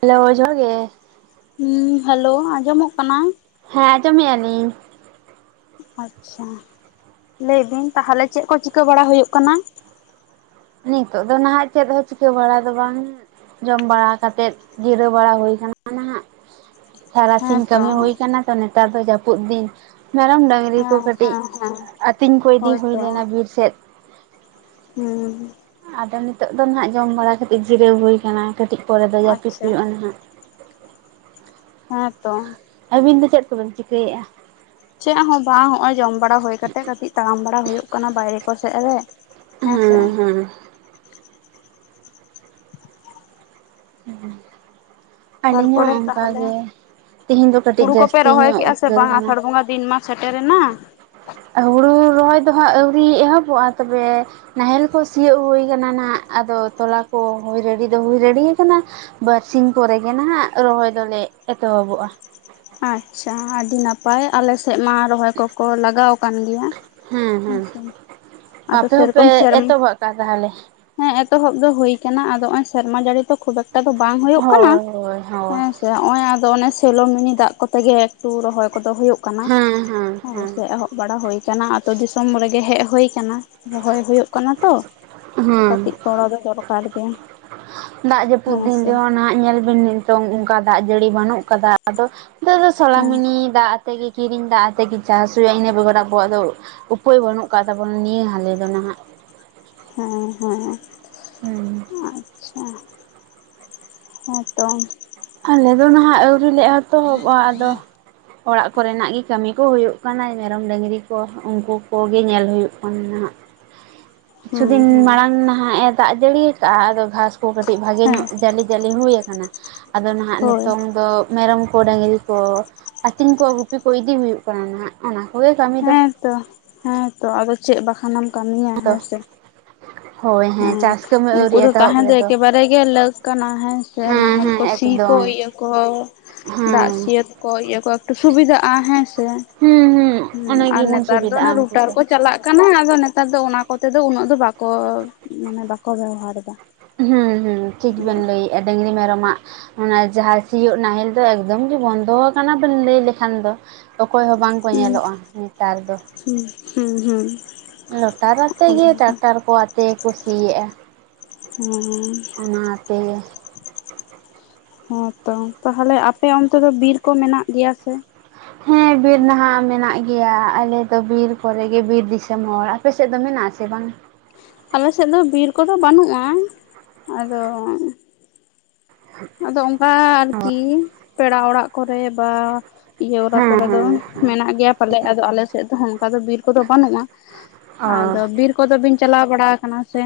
Hello ᱡᱚᱦᱟᱨ ᱜᱮ᱾ ᱦᱩᱸ ᱦᱮᱞᱳ ᱟᱸᱡᱚᱢᱚᱜ ᱠᱟᱱᱟ, ᱦᱮᱸ ᱟᱸᱡᱚᱢᱮᱜ ᱟ ᱞᱤᱧ ᱟᱪᱪᱷᱟ ᱞᱟᱹᱭ ᱵᱤᱝ ᱛᱟᱦᱚᱞᱮ ᱪᱮᱫ ᱠᱚ ᱪᱤᱠᱟᱹ ᱵᱟᱲᱟ ᱦᱩᱭᱩᱜ ᱠᱟᱱᱟ, ᱱᱤᱛᱚᱜ ᱫᱚ ᱱᱟᱦᱟᱜ ᱪᱮᱫ ᱦᱚᱸ ᱪᱤᱠᱟᱹ ᱵᱟᱲᱟ ᱫᱚ ᱵᱟᱝ, ᱡᱚᱢ ᱵᱟᱲᱟ ᱠᱟᱛᱮᱫ ᱡᱤᱨᱟᱹᱣ ᱵᱟᱲᱟ ᱦᱩᱭ ᱠᱟᱱᱟ, ᱚᱱᱟᱦᱟᱜ ᱦᱮᱸ ᱛᱟᱨᱟᱥᱤᱧ ᱛᱚ ᱠᱟᱹᱢᱤ ᱦᱩᱭ ᱠᱟᱱᱟ ᱛᱚ ᱱᱮᱛᱟᱨ ᱫᱚ ᱡᱟᱹᱯᱩᱫ ᱫᱤᱱ ᱢᱮᱨᱚᱢ ᱰᱟᱹᱝᱨᱤ, ᱜᱟᱹᱭ ᱠᱚ ᱦᱮᱸ ᱠᱟᱹᱴᱤᱡ ᱦᱮᱸ ᱦᱮᱸ ᱟᱹᱛᱤᱧ ᱠᱚᱸ ᱤᱫᱤ ᱦᱩᱭ ᱦᱳᱭᱛᱚ ᱞᱮᱱᱟ ᱵᱤᱨ ᱥᱮᱫ ᱦᱩᱸ ᱟᱫᱚ ᱱᱤᱛᱚᱜ ᱫᱚ ᱱᱟᱦᱟᱜ ᱡᱚᱢ ᱵᱟᱲᱟ ᱠᱟᱛᱮᱜ ᱡᱤᱨᱟᱹᱣ ᱦᱩᱭ ᱠᱟᱱᱟ ᱠᱟᱹᱴᱤᱡ ᱯᱚᱨᱮ ᱫᱚ ᱡᱟᱹᱯᱤᱫ ᱟᱪᱪᱷᱟ ᱦᱩᱭᱩᱜᱼᱟ ᱱᱟᱦᱟᱜ, ᱦᱮᱸᱛᱚ ᱟᱹᱵᱤᱱ ᱫᱚ ᱪᱮᱫ ᱠᱚᱵᱤᱱ ᱪᱤᱠᱟᱹᱭᱮᱫᱼᱟ, ᱪᱮᱫ ᱦᱚᱸ ᱵᱟᱝ ᱱᱚᱼᱚᱭ ᱡᱚᱢ ᱵᱟᱲᱟ ᱦᱩᱭ ᱠᱟᱛᱮᱜ ᱠᱟᱹᱴᱤᱡ ᱛᱟᱲᱟᱢ ᱵᱟᱲᱟ ᱦᱳᱭᱳᱜ ᱠᱟᱱᱟ ᱵᱟᱭᱨᱮ ᱠᱚ ᱥᱮᱫ ᱨᱮ, ᱦᱮᱸᱥᱮ ᱦᱩᱸ ᱦᱩᱸ, ᱦᱩᱸ ᱟᱹᱞᱤᱧ ᱦᱚᱸ ᱛᱟᱨᱯᱚᱨᱮ ᱛᱟᱦᱚᱞᱮ ᱚᱱᱠᱟᱜᱮ ᱛᱤᱦᱤᱧ ᱫᱚ ᱠᱟᱹᱴᱤᱡ ᱦᱩᱲᱩ ᱠᱚᱯᱮ ᱨᱚᱦᱚᱭ ᱡᱟᱹᱥᱛᱤᱧᱚᱜ ᱠᱮᱜᱼᱟ ᱥᱮ ᱩᱫᱽᱜᱟᱹᱨ ᱵᱟᱝ ᱠᱟᱱᱟ, ᱟᱥᱟᱲ ᱵᱚᱸᱜᱟ ᱫᱤᱱ ᱢᱟ ᱥᱮᱴᱮᱨᱮᱱᱟ, ᱦᱩᱲᱩ ᱨᱚᱦᱚᱭ ᱫᱚ ᱦᱟᱸᱜ ᱟᱹᱣᱨᱤ ᱮᱦᱚᱵᱚᱜᱼᱟ ᱛᱚᱵᱮ, ᱱᱟᱦᱮᱞ ᱠᱚ ᱥᱤᱭᱳᱜ ᱦᱩᱭ ᱠᱟᱱᱟ ᱱᱟᱱᱟᱜ ᱟᱫᱚ ᱛᱚᱞᱟ ᱠᱚ ᱦᱩᱭ ᱨᱮᱰᱤ ᱫᱚ ᱦᱩᱭ ᱨᱮᱰᱤᱭᱟᱠᱟᱱᱟ, ᱵᱟᱨᱥᱤᱧ ᱯᱚᱨᱮᱜᱮ ᱱᱟᱦᱟᱜ ᱨᱚᱦᱚᱭ ᱫᱚᱞᱮ ᱮᱛᱚᱦᱚᱵᱚᱜᱼᱟ, ᱟᱪᱪᱷᱟ ᱟᱹᱰᱤ ᱱᱟᱯᱟᱭ ᱟᱞᱮᱥᱮᱫ ᱢᱟ, ᱨᱚᱦᱚᱭ ᱠᱚᱠᱚ ᱞᱟᱜᱟᱣ ᱟᱠᱟᱱ ᱜᱮᱭᱟ ᱦᱮᱸ ᱦᱮᱸ ᱟᱪᱪᱷᱟ, ᱟᱯᱮ ᱦᱚᱸᱯᱮ ᱮᱛᱚᱦᱚᱵᱟᱜ ᱠᱟᱫ ᱟ ᱛᱟᱦᱚᱞᱮ, ᱦᱮᱸ ᱮᱛᱚᱦᱚᱵ ᱫᱚ ᱦᱳᱭ ᱟᱠᱟᱱᱟ ᱟᱫᱚ ᱱᱚᱼᱚᱚᱭ ᱥᱮᱨᱢᱟ ᱡᱟᱹᱲᱤ ᱫᱚ ᱠᱷᱩᱵ ᱮᱠᱴᱟ ᱫᱚ ᱵᱟᱝ ᱦᱩᱭᱩᱜ ᱠᱟᱱᱟ ᱦᱳᱭ ᱦᱳᱭ ᱦᱳᱭ ᱦᱮᱸᱥᱮ ᱥᱮ ᱱᱚᱜ ᱚᱭ ᱟᱫᱚ ᱚᱱᱮ ᱥᱮᱞᱳ ᱢᱤᱱᱤ ᱫᱟᱜ ᱠᱚᱛᱮ ᱜᱮ ᱮᱠᱴᱩ ᱨᱚᱦᱚᱭ ᱠᱚᱫᱚ ᱦᱳᱭᱳᱜ᱾ ᱠᱟᱱᱟ ᱦᱮᱸ ᱦᱮᱸ ᱦᱳᱭ ᱦᱮᱸ ᱥᱮ ᱮᱦᱚᱵ ᱵᱟᱲᱟ ᱦᱭᱭ ᱟᱠᱟᱱᱟ ᱟᱛᱳ ᱫᱤᱥᱚᱢ ᱨᱮᱜᱮ ᱦᱮᱡ ᱦᱳᱭ ᱠᱟᱱᱟ᱾ ᱨᱚᱦᱚᱭ ᱦᱳᱭᱳᱜ ᱠᱟᱱᱟ ᱛᱚ ᱦᱮᱸ ᱠᱟᱹᱴᱤᱡ ᱜᱚᱲᱚ ᱫᱚ ᱫᱚᱨᱠᱟᱨ ᱜᱮ᱾ ᱫᱟᱜ ᱡᱟᱹᱯᱩᱫ ᱦᱮᱸ ᱫᱤᱱ ᱥᱮ ᱨᱮᱦᱚᱸ ᱱᱟᱦᱟᱜ ᱧᱮᱞ ᱵᱤᱱ ᱱᱤᱛᱚᱝ ᱚᱱᱠᱟ ᱫᱟᱜ ᱡᱟᱹᱲᱤ ᱵᱟᱹᱱᱩᱜ ᱠᱟᱫᱟ ᱟᱫᱚ ᱱᱤᱛᱚᱜ ᱫᱚ ᱦᱮᱸ ᱥᱚᱞᱟᱢᱤᱱᱤ ᱫᱟᱜ ᱟᱛᱮᱜᱮ ᱠᱤᱨᱤᱧ ᱫᱟᱜ ᱟᱛᱮᱜᱮ ᱪᱟᱥ ᱦᱳᱭᱩᱜᱼᱟ ᱤᱱᱟᱹ ᱵᱮᱜᱚᱨ ᱟᱵᱚᱣᱟᱜ ᱫᱚ ᱩᱯᱟᱹᱭ ᱵᱟᱹᱱᱩᱜ ᱠᱟᱫ ᱛᱟᱵᱚᱱᱟ ᱱᱤᱭᱟᱹ ᱦᱟᱞᱮ ᱫᱚ ᱱᱷᱟᱜ᱾ ᱦᱮᱸ ᱦᱮᱸ ᱦᱩᱸ ᱟᱪᱪᱷᱟ᱾, ᱦᱮᱸᱛᱚ᱾ ᱟᱞᱮ ᱫᱚ ᱱᱟᱦᱟᱜ ᱟᱹᱣᱨᱤᱞ ᱞᱮ ᱮᱛᱚᱦᱚᱵᱚᱜᱼᱟ ᱟᱫᱚ᱾ ᱚᱲᱟᱜ ᱠᱚᱨᱮᱱᱟᱜ ᱜᱮ ᱠᱟᱹᱢᱤ ᱠᱚ ᱦᱩᱭᱩᱜ ᱠᱟᱱᱟ ᱢᱮᱨᱚᱢ ᱰᱟᱹᱝᱨᱤ ᱠᱚ ᱩᱱᱠᱩ ᱠᱚᱜᱮ ᱧᱮᱞ ᱦᱩᱭᱩᱜ ᱠᱟᱱᱟ ᱱᱟᱜᱷ᱾ ᱠᱤᱪᱷᱩ ᱦᱩᱸ ᱫᱤᱱ ᱦᱩᱸ ᱢᱟᱲᱟᱝ ᱱᱟᱦᱟᱜ ᱮ ᱫᱟᱜ ᱡᱟᱹᱲᱤ ᱠᱟᱜᱼᱟ ᱟᱫᱚ ᱜᱷᱟᱸᱥ ᱠᱚ ᱠᱟᱹᱴᱤᱡ ᱵᱷᱟᱜᱮ ᱦᱮᱸ ᱧᱚᱜ ᱡᱟᱹᱞᱤ ᱡᱟᱹᱞᱤ ᱦᱩᱭᱟᱠᱟᱱᱟ ᱟᱫᱚ ᱱᱟᱦᱟᱜ ᱦᱳᱭ ᱱᱤᱛᱚᱝ ᱫᱚ ᱢᱮᱨᱚᱢ ᱠᱚ ᱰᱟᱹᱝᱨᱤ ᱠᱚ ᱟᱹᱛᱤᱧ ᱠᱚ ᱜᱩᱯᱤ ᱠᱚ ᱤᱫᱤ ᱦᱩᱭᱩᱜ ᱠᱟᱱᱟ ᱱᱟᱟᱜ ᱚᱱᱟ ᱠᱚᱜᱮ ᱠᱟᱹᱢᱤ ᱫᱚ᱾ ᱦᱮᱸ ᱛᱚ ᱦᱮᱸ ᱛᱚ ᱟᱫᱚ ᱪᱮᱫ ᱵᱟᱠᱷᱟᱱᱮᱢ ᱠᱟᱹᱢᱤᱭᱟ ᱟᱫᱚ ᱦᱮᱸ ᱥᱮ᱾ [unintelligible] ᱦᱮᱸ ᱪᱟᱥ ᱠᱟᱹᱢᱤ ᱩᱱᱠᱩ ᱟᱹᱣᱨᱤ ᱫᱚ ᱮᱛᱚᱦᱚᱵ ᱛᱟᱦᱮᱸ ᱫᱚ ᱨᱮᱫᱚ ᱮᱠᱮᱵᱟᱨᱮ ᱜᱮ ᱞᱟᱹᱠ ᱠᱟᱱᱟ ᱦᱮᱸ ᱥᱮ ᱱᱟᱦᱮᱞ ᱦᱮᱸ ᱠᱚ ᱥᱤ ᱠᱚ ᱮᱠᱫᱚᱢ ᱤᱭᱟ ᱠᱚ ᱫᱟᱜ ᱦᱮᱸ ᱥᱤᱭᱟᱹᱛ ᱠᱚ ᱤᱭᱟᱹ ᱠᱚ ᱮᱠᱴᱩ ᱥᱩᱵᱤᱫᱷᱟᱜᱼᱟ ᱦᱮᱸ ᱥᱮ᱾ ᱦᱩᱸ ᱦᱩᱸ᱾ ᱦᱩ ᱚᱱᱟ ᱟᱨ ᱜᱮᱵᱚᱱ ᱱᱮᱛᱟᱨ ᱫᱚ ᱥᱩᱵᱤᱫᱷᱟᱜᱼᱟ ᱩᱱᱠᱩ ᱨᱩᱴᱟᱨ ᱛᱮ ᱠᱚ ᱪᱟᱞᱟᱜ ᱠᱟᱱᱟ ᱟᱫᱚ ᱱᱮᱛᱟᱨ ᱫᱚ ᱚᱱᱟ ᱠᱚᱛᱮ ᱫᱚ ᱩᱱᱟᱹᱜ ᱫᱚ ᱵᱟᱠᱚ ᱢᱟᱱᱮ ᱵᱟᱠᱚ ᱵᱮᱣᱦᱟᱨ ᱮᱫᱟ᱾ ᱦᱩᱸ ᱦᱩᱸ ᱴᱷᱤᱠ ᱵᱤᱱ ᱢᱮᱱ ᱞᱟᱹᱭᱮᱜ ᱟ ᱰᱟᱹᱝᱨᱤ ᱢᱮᱨᱚᱢ ᱟᱜ᱾ ᱚᱱᱟ ᱡᱟᱦᱟᱸ ᱥᱤᱭᱳᱜ ᱱᱟᱦᱮᱞ ᱫᱚ ᱮᱠᱫᱚᱢ ᱜᱮ ᱵᱚᱱᱫᱚ ᱟᱠᱟᱱᱟ ᱵᱮᱱ ᱞᱟᱹᱭ ᱞᱮᱠᱷᱟᱱ ᱫᱚ᱾ ᱚᱠᱚᱭ ᱦᱚᱸ ᱵᱟᱝᱠᱚ ᱦᱩᱸ ᱧᱮᱞᱚᱜᱼᱟ ᱱᱮᱛᱟᱨ ᱫᱚ᱾ ᱦᱩᱸ ᱦᱩᱸ ᱦᱩᱸ ᱞᱚᱴᱟᱨ ᱟᱛᱮ ᱚᱱᱮ ᱜᱮ ᱚᱱᱠᱟ ᱴᱟᱠᱴᱟᱨ ᱠᱚ ᱟᱛᱮ ᱜᱮᱠᱚ ᱥᱤ ᱭᱮᱜᱼᱟ᱾ ᱦᱩᱸᱻ ᱚᱱᱟᱛᱮ᱾ ᱦᱮᱸ ᱛᱚ ᱛᱟᱦᱚᱞᱮ ᱟᱯᱮ ᱚᱱᱛᱮ ᱫᱚ ᱵᱤᱨ ᱠᱚ ᱢᱮᱱᱟᱜ ᱜᱮᱭᱟ ᱥᱮ᱾ ᱦᱮᱸ ᱵᱤᱨ ᱱᱟᱜᱷ ᱢᱮᱱᱟᱜ ᱜᱮᱭᱟ ᱟᱞᱮᱫᱚ ᱵᱤᱨ ᱠᱚᱨᱮ ᱜᱮ ᱵᱤᱨ ᱫᱤᱥᱚᱢ ᱦᱚᱲ᱾ ᱟᱯᱮᱥᱮᱫ ᱫᱚ ᱢᱮᱱᱟᱜ ᱟᱥᱮ ᱵᱟᱝ? ᱟᱞᱮᱥᱮᱫ ᱫᱚ ᱵᱤᱨ ᱠᱚᱫᱚ ᱵᱟᱹᱱᱩᱜᱼᱟ ᱟᱫᱚ᱾ ᱟᱫᱚ ᱚᱱᱠᱟ ᱟᱨᱠᱤ ᱯᱮᱲᱟ ᱚᱲᱟᱜ ᱠᱚᱨᱮ ᱵᱟ ᱤᱭᱟᱹ ᱚᱨᱟ ᱦᱮᱸ ᱠᱚᱨᱮ ᱫᱚ ᱦᱮᱸ ᱦᱮᱸ ᱢᱮᱱᱟᱜ ᱜᱮᱭᱟ ᱯᱟᱞᱮ ᱟᱫᱚ ᱟᱞᱮ ᱥᱮᱫ ᱫᱚ ᱚᱱᱠᱟ ᱫᱚ ᱵᱤᱨ ᱠᱚᱫᱚ ᱵᱟᱹᱱᱩᱜᱼᱟ᱾ ᱚ ᱟᱫᱚ ᱵᱤᱨ ᱠᱚᱫᱚ ᱵᱤᱱ ᱪᱟᱞᱟᱣ ᱵᱟᱲᱟ ᱟᱠᱟᱱᱟ ᱥᱮ?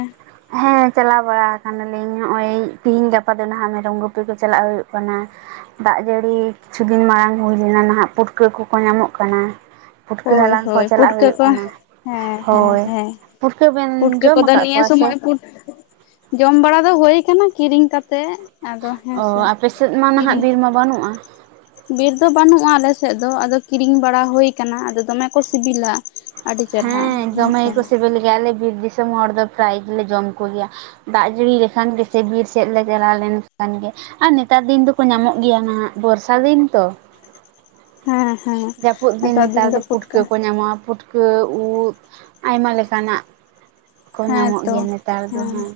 ᱦᱮᱸ ᱪᱟᱞᱟᱣ ᱵᱟᱲᱟ ᱟᱠᱟᱱᱟᱞᱤᱧ ᱱᱚᱜᱼᱚᱭ ᱛᱤᱦᱤᱧ ᱜᱟᱯᱟ ᱫᱚ ᱱᱟᱦᱟᱜ ᱢᱮᱨᱚᱢ ᱜᱩᱯᱤ ᱠᱚ ᱪᱟᱞᱟᱜ ᱦᱩᱭᱩᱜ ᱠᱟᱱᱟ᱾ ᱫᱟᱜ ᱡᱟᱹᱲᱤ ᱠᱤᱪᱷᱩ ᱫᱤᱱ ᱢᱟᱲᱟᱝ ᱦᱩᱭ ᱞᱮᱱᱟ ᱱᱟᱜᱷ ᱯᱩᱴᱠᱟᱹ ᱠᱚᱠᱚ ᱧᱟᱢᱚᱜ ᱠᱟᱱᱟ᱾ ᱯᱩᱴᱠᱟᱹ ᱦᱳᱭ ᱦᱟᱞᱟᱝ ᱠᱚ ᱦᱳᱭ ᱪᱟᱞᱟᱜ ᱯᱩᱴᱠᱟᱹ ᱦᱩᱭᱩᱜ ᱠᱚ ᱠᱟᱱᱟ, ᱦᱮᱸ ᱦᱮᱸ ᱦᱳᱭ᱾ ᱦᱮᱸ ᱯᱩᱴᱠᱟᱹ ᱵᱤᱱ ᱯᱩᱴᱠᱟᱹ ᱡᱚᱢ ᱠᱚᱫᱚ ᱟᱠᱟᱫ ᱱᱤᱭᱟᱹ ᱠᱚᱣᱟ ᱥᱮ? ᱥᱚᱢᱚᱭ ᱯᱩᱴ ᱡᱚᱢ ᱵᱟᱲᱟ ᱫᱚ ᱦᱳᱭ ᱟᱠᱟᱱᱟ ᱠᱤᱨᱤᱧ ᱠᱟᱛᱮᱜ᱾ ᱟᱫᱚ ᱚ ᱦᱮᱸᱥᱮ ᱟᱯᱮ ᱥᱮᱫ ᱢᱟ ᱱᱟᱜᱷ ᱠᱤᱨᱤᱧ ᱵᱤᱨ ᱢᱟ ᱵᱟᱹᱱᱩᱜᱼᱟ᱾ ᱵᱤᱨ ᱫᱚ ᱵᱟᱹᱱᱩᱜᱼᱟ ᱟᱞᱮᱥᱮᱫ ᱫᱚ ᱟᱫᱚ ᱠᱤᱨᱤᱧ ᱵᱟᱲᱟ ᱦᱳᱭ ᱠᱟᱱᱟ ᱟᱫᱚ ᱫᱚᱢᱮ ᱠᱚ ᱥᱤᱵᱤᱞᱟ᱾ ᱟᱹᱰᱤ ᱪᱮᱨᱦᱟ ᱦᱮᱸ ᱫᱚᱢᱮ ᱦᱮᱸᱥᱮ ᱜᱮᱠᱚ ᱥᱮᱵᱮᱞ ᱜᱮᱭᱟ ᱟᱞᱮ ᱵᱤᱨ ᱫᱤᱥᱚᱢ ᱦᱚᱲ ᱫᱚ ᱯᱨᱟᱭᱤᱡᱽ ᱜᱮᱞᱮ ᱡᱚᱢ ᱠᱚᱜᱮᱭᱟ᱾ ᱫᱟᱜ ᱡᱟᱹᱲᱤ ᱞᱮᱠᱷᱟᱱ ᱜᱮᱥᱮ ᱵᱤᱨ ᱥᱮᱫ ᱞᱮ ᱪᱟᱞᱟᱣ ᱞᱮᱠᱷᱟᱱ ᱜᱮ᱾ ᱟᱨ ᱱᱮᱛᱟᱨ ᱫᱤᱱ ᱫᱚᱠᱚ ᱧᱟᱢᱚᱜ ᱜᱮᱭᱟ ᱱᱟᱜᱷ ᱵᱚᱨᱥᱟ ᱫᱤᱱ ᱛᱚ᱾ ᱦᱮᱸ ᱦᱮᱸ ᱡᱟᱹᱯᱩᱫ ᱫᱤᱱ ᱱᱮᱛᱟᱨ ᱫᱚ ᱯᱩᱴᱠᱟᱹ ᱠᱚ ᱧᱟᱢᱚᱜᱼᱟ, ᱯᱩᱴ ᱯᱩᱴᱠᱟᱹ ᱩᱫ ᱟᱭᱢᱟ ᱞᱮᱠᱟᱱᱟᱜ ᱠᱚ ᱦᱮᱸ ᱧᱟᱢᱚᱜ ᱛᱚ ᱜᱮᱭᱟ ᱱᱮᱛᱟᱨ ᱫᱚ ᱦᱮᱸ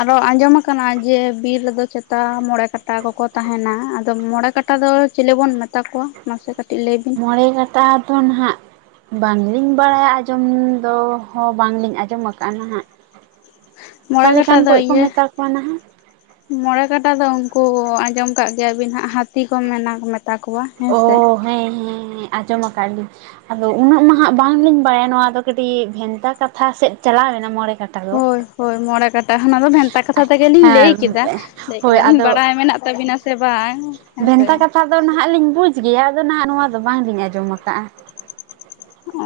ᱟᱨᱚ ᱟᱸᱡᱚᱢ ᱟᱠᱟᱱᱟ ᱡᱮ ᱵᱤᱨ ᱨᱮᱫᱚ ᱪᱮᱛᱟ ᱢᱚᱬᱮ ᱠᱟᱴᱟ ᱠᱚᱠᱚ ᱛᱟᱸᱦᱮᱱᱟ᱾ ᱟᱫᱚ ᱢᱚᱬᱮ ᱠᱟᱴᱟ ᱠᱟᱴᱟ ᱫᱚ ᱪᱮᱞᱮ ᱵᱚᱱ ᱢᱮᱛᱟ ᱠᱚᱣᱟ? ᱢᱟᱥᱮ ᱠᱟᱹᱴᱤᱡ ᱞᱟᱹᱭ ᱵᱤᱱ ᱢᱚᱬᱮ ᱠᱟᱴᱟ ᱫᱚ ᱱᱷᱟᱜ᱾ ᱵᱟᱝᱞᱤᱧ ᱵᱟᱲᱟᱭᱟ ᱟᱸᱡᱚᱢ ᱫᱚ ᱦᱚ ᱵᱟᱝᱞᱤᱧ ᱟᱸᱡᱚᱢᱟ ᱟᱠᱟᱫᱼᱟ ᱦᱟᱸᱜ ᱢᱚᱬᱮ ᱠᱟᱴᱟ ᱚᱠᱟᱞᱮᱠᱟᱱ ᱫᱚ ᱠᱚᱡ ᱠᱚ ᱤᱭᱟᱹ ᱢᱮᱛᱟ ᱠᱚᱣᱟ ᱱᱟᱦᱟᱜ ᱢᱚᱬᱮ ᱠᱟᱴᱟ ᱫᱚ ᱩᱱᱠᱩ ᱟᱸᱡᱚᱢ ᱠᱟᱜ ᱜᱮᱭᱟᱵᱤᱱ ᱦᱟᱸᱜ ᱦᱟᱹᱛᱤ ᱠᱚ ᱢᱮᱱᱟ ᱢᱮᱛ ᱳ ᱦᱮᱸ ᱦᱮᱸ ᱦᱮᱸ ᱟᱸᱡᱚᱢᱟ ᱟᱠᱟᱫ ᱞᱤᱧ᱾ ᱟᱫᱚ ᱩᱱᱟᱹᱜ ᱢᱟ ᱦᱟᱸᱜ ᱵᱟᱝᱞᱤᱧ ᱵᱟᱲᱟᱭᱟ ᱱᱚᱣᱟ ᱫᱚ ᱠᱟᱹᱴᱤᱡ ᱵᱷᱮᱱᱛᱟ ᱠᱟᱛᱷᱟ ᱥᱮᱫ ᱪᱟᱞᱟᱣ ᱮᱱᱟ ᱢᱚᱬᱮ ᱠᱟᱴᱟ ᱫᱚ ᱦᱳᱭ ᱦᱳᱭ ᱢᱚᱬᱮ ᱠᱟᱴᱟ ᱚᱱᱟ ᱫᱚ ᱵᱷᱮᱱᱛᱟ ᱠᱟᱛᱷᱟ ᱛᱮᱜᱮᱞᱤᱧ ᱞᱟᱹᱭ ᱦᱮᱸ ᱠᱮᱫᱟ᱾ ᱞᱟᱹᱭ ᱦᱳᱭ ᱠᱮᱫᱟᱞᱤᱧ ᱟᱫᱚ ᱵᱟᱲᱟᱭ ᱢᱮᱱᱟᱜ ᱛᱟᱵᱤᱱᱟ ᱥᱮ ᱵᱟᱝ? ᱦᱮᱸᱥᱮ ᱵᱷᱮᱱᱛᱟ ᱠᱟᱛᱷᱟ ᱫᱚ ᱱᱟᱦᱟᱸᱜ ᱞᱤᱧ ᱵᱩᱡ ᱜᱮᱭᱟ ᱟᱫᱚ ᱱᱟᱦᱟᱜ ᱱᱚᱣᱟ ᱫᱚ ᱵᱟᱝᱞᱤᱧ ᱟᱸᱡᱚᱢ ᱟᱠᱟᱜᱼᱟ᱾ ᱚ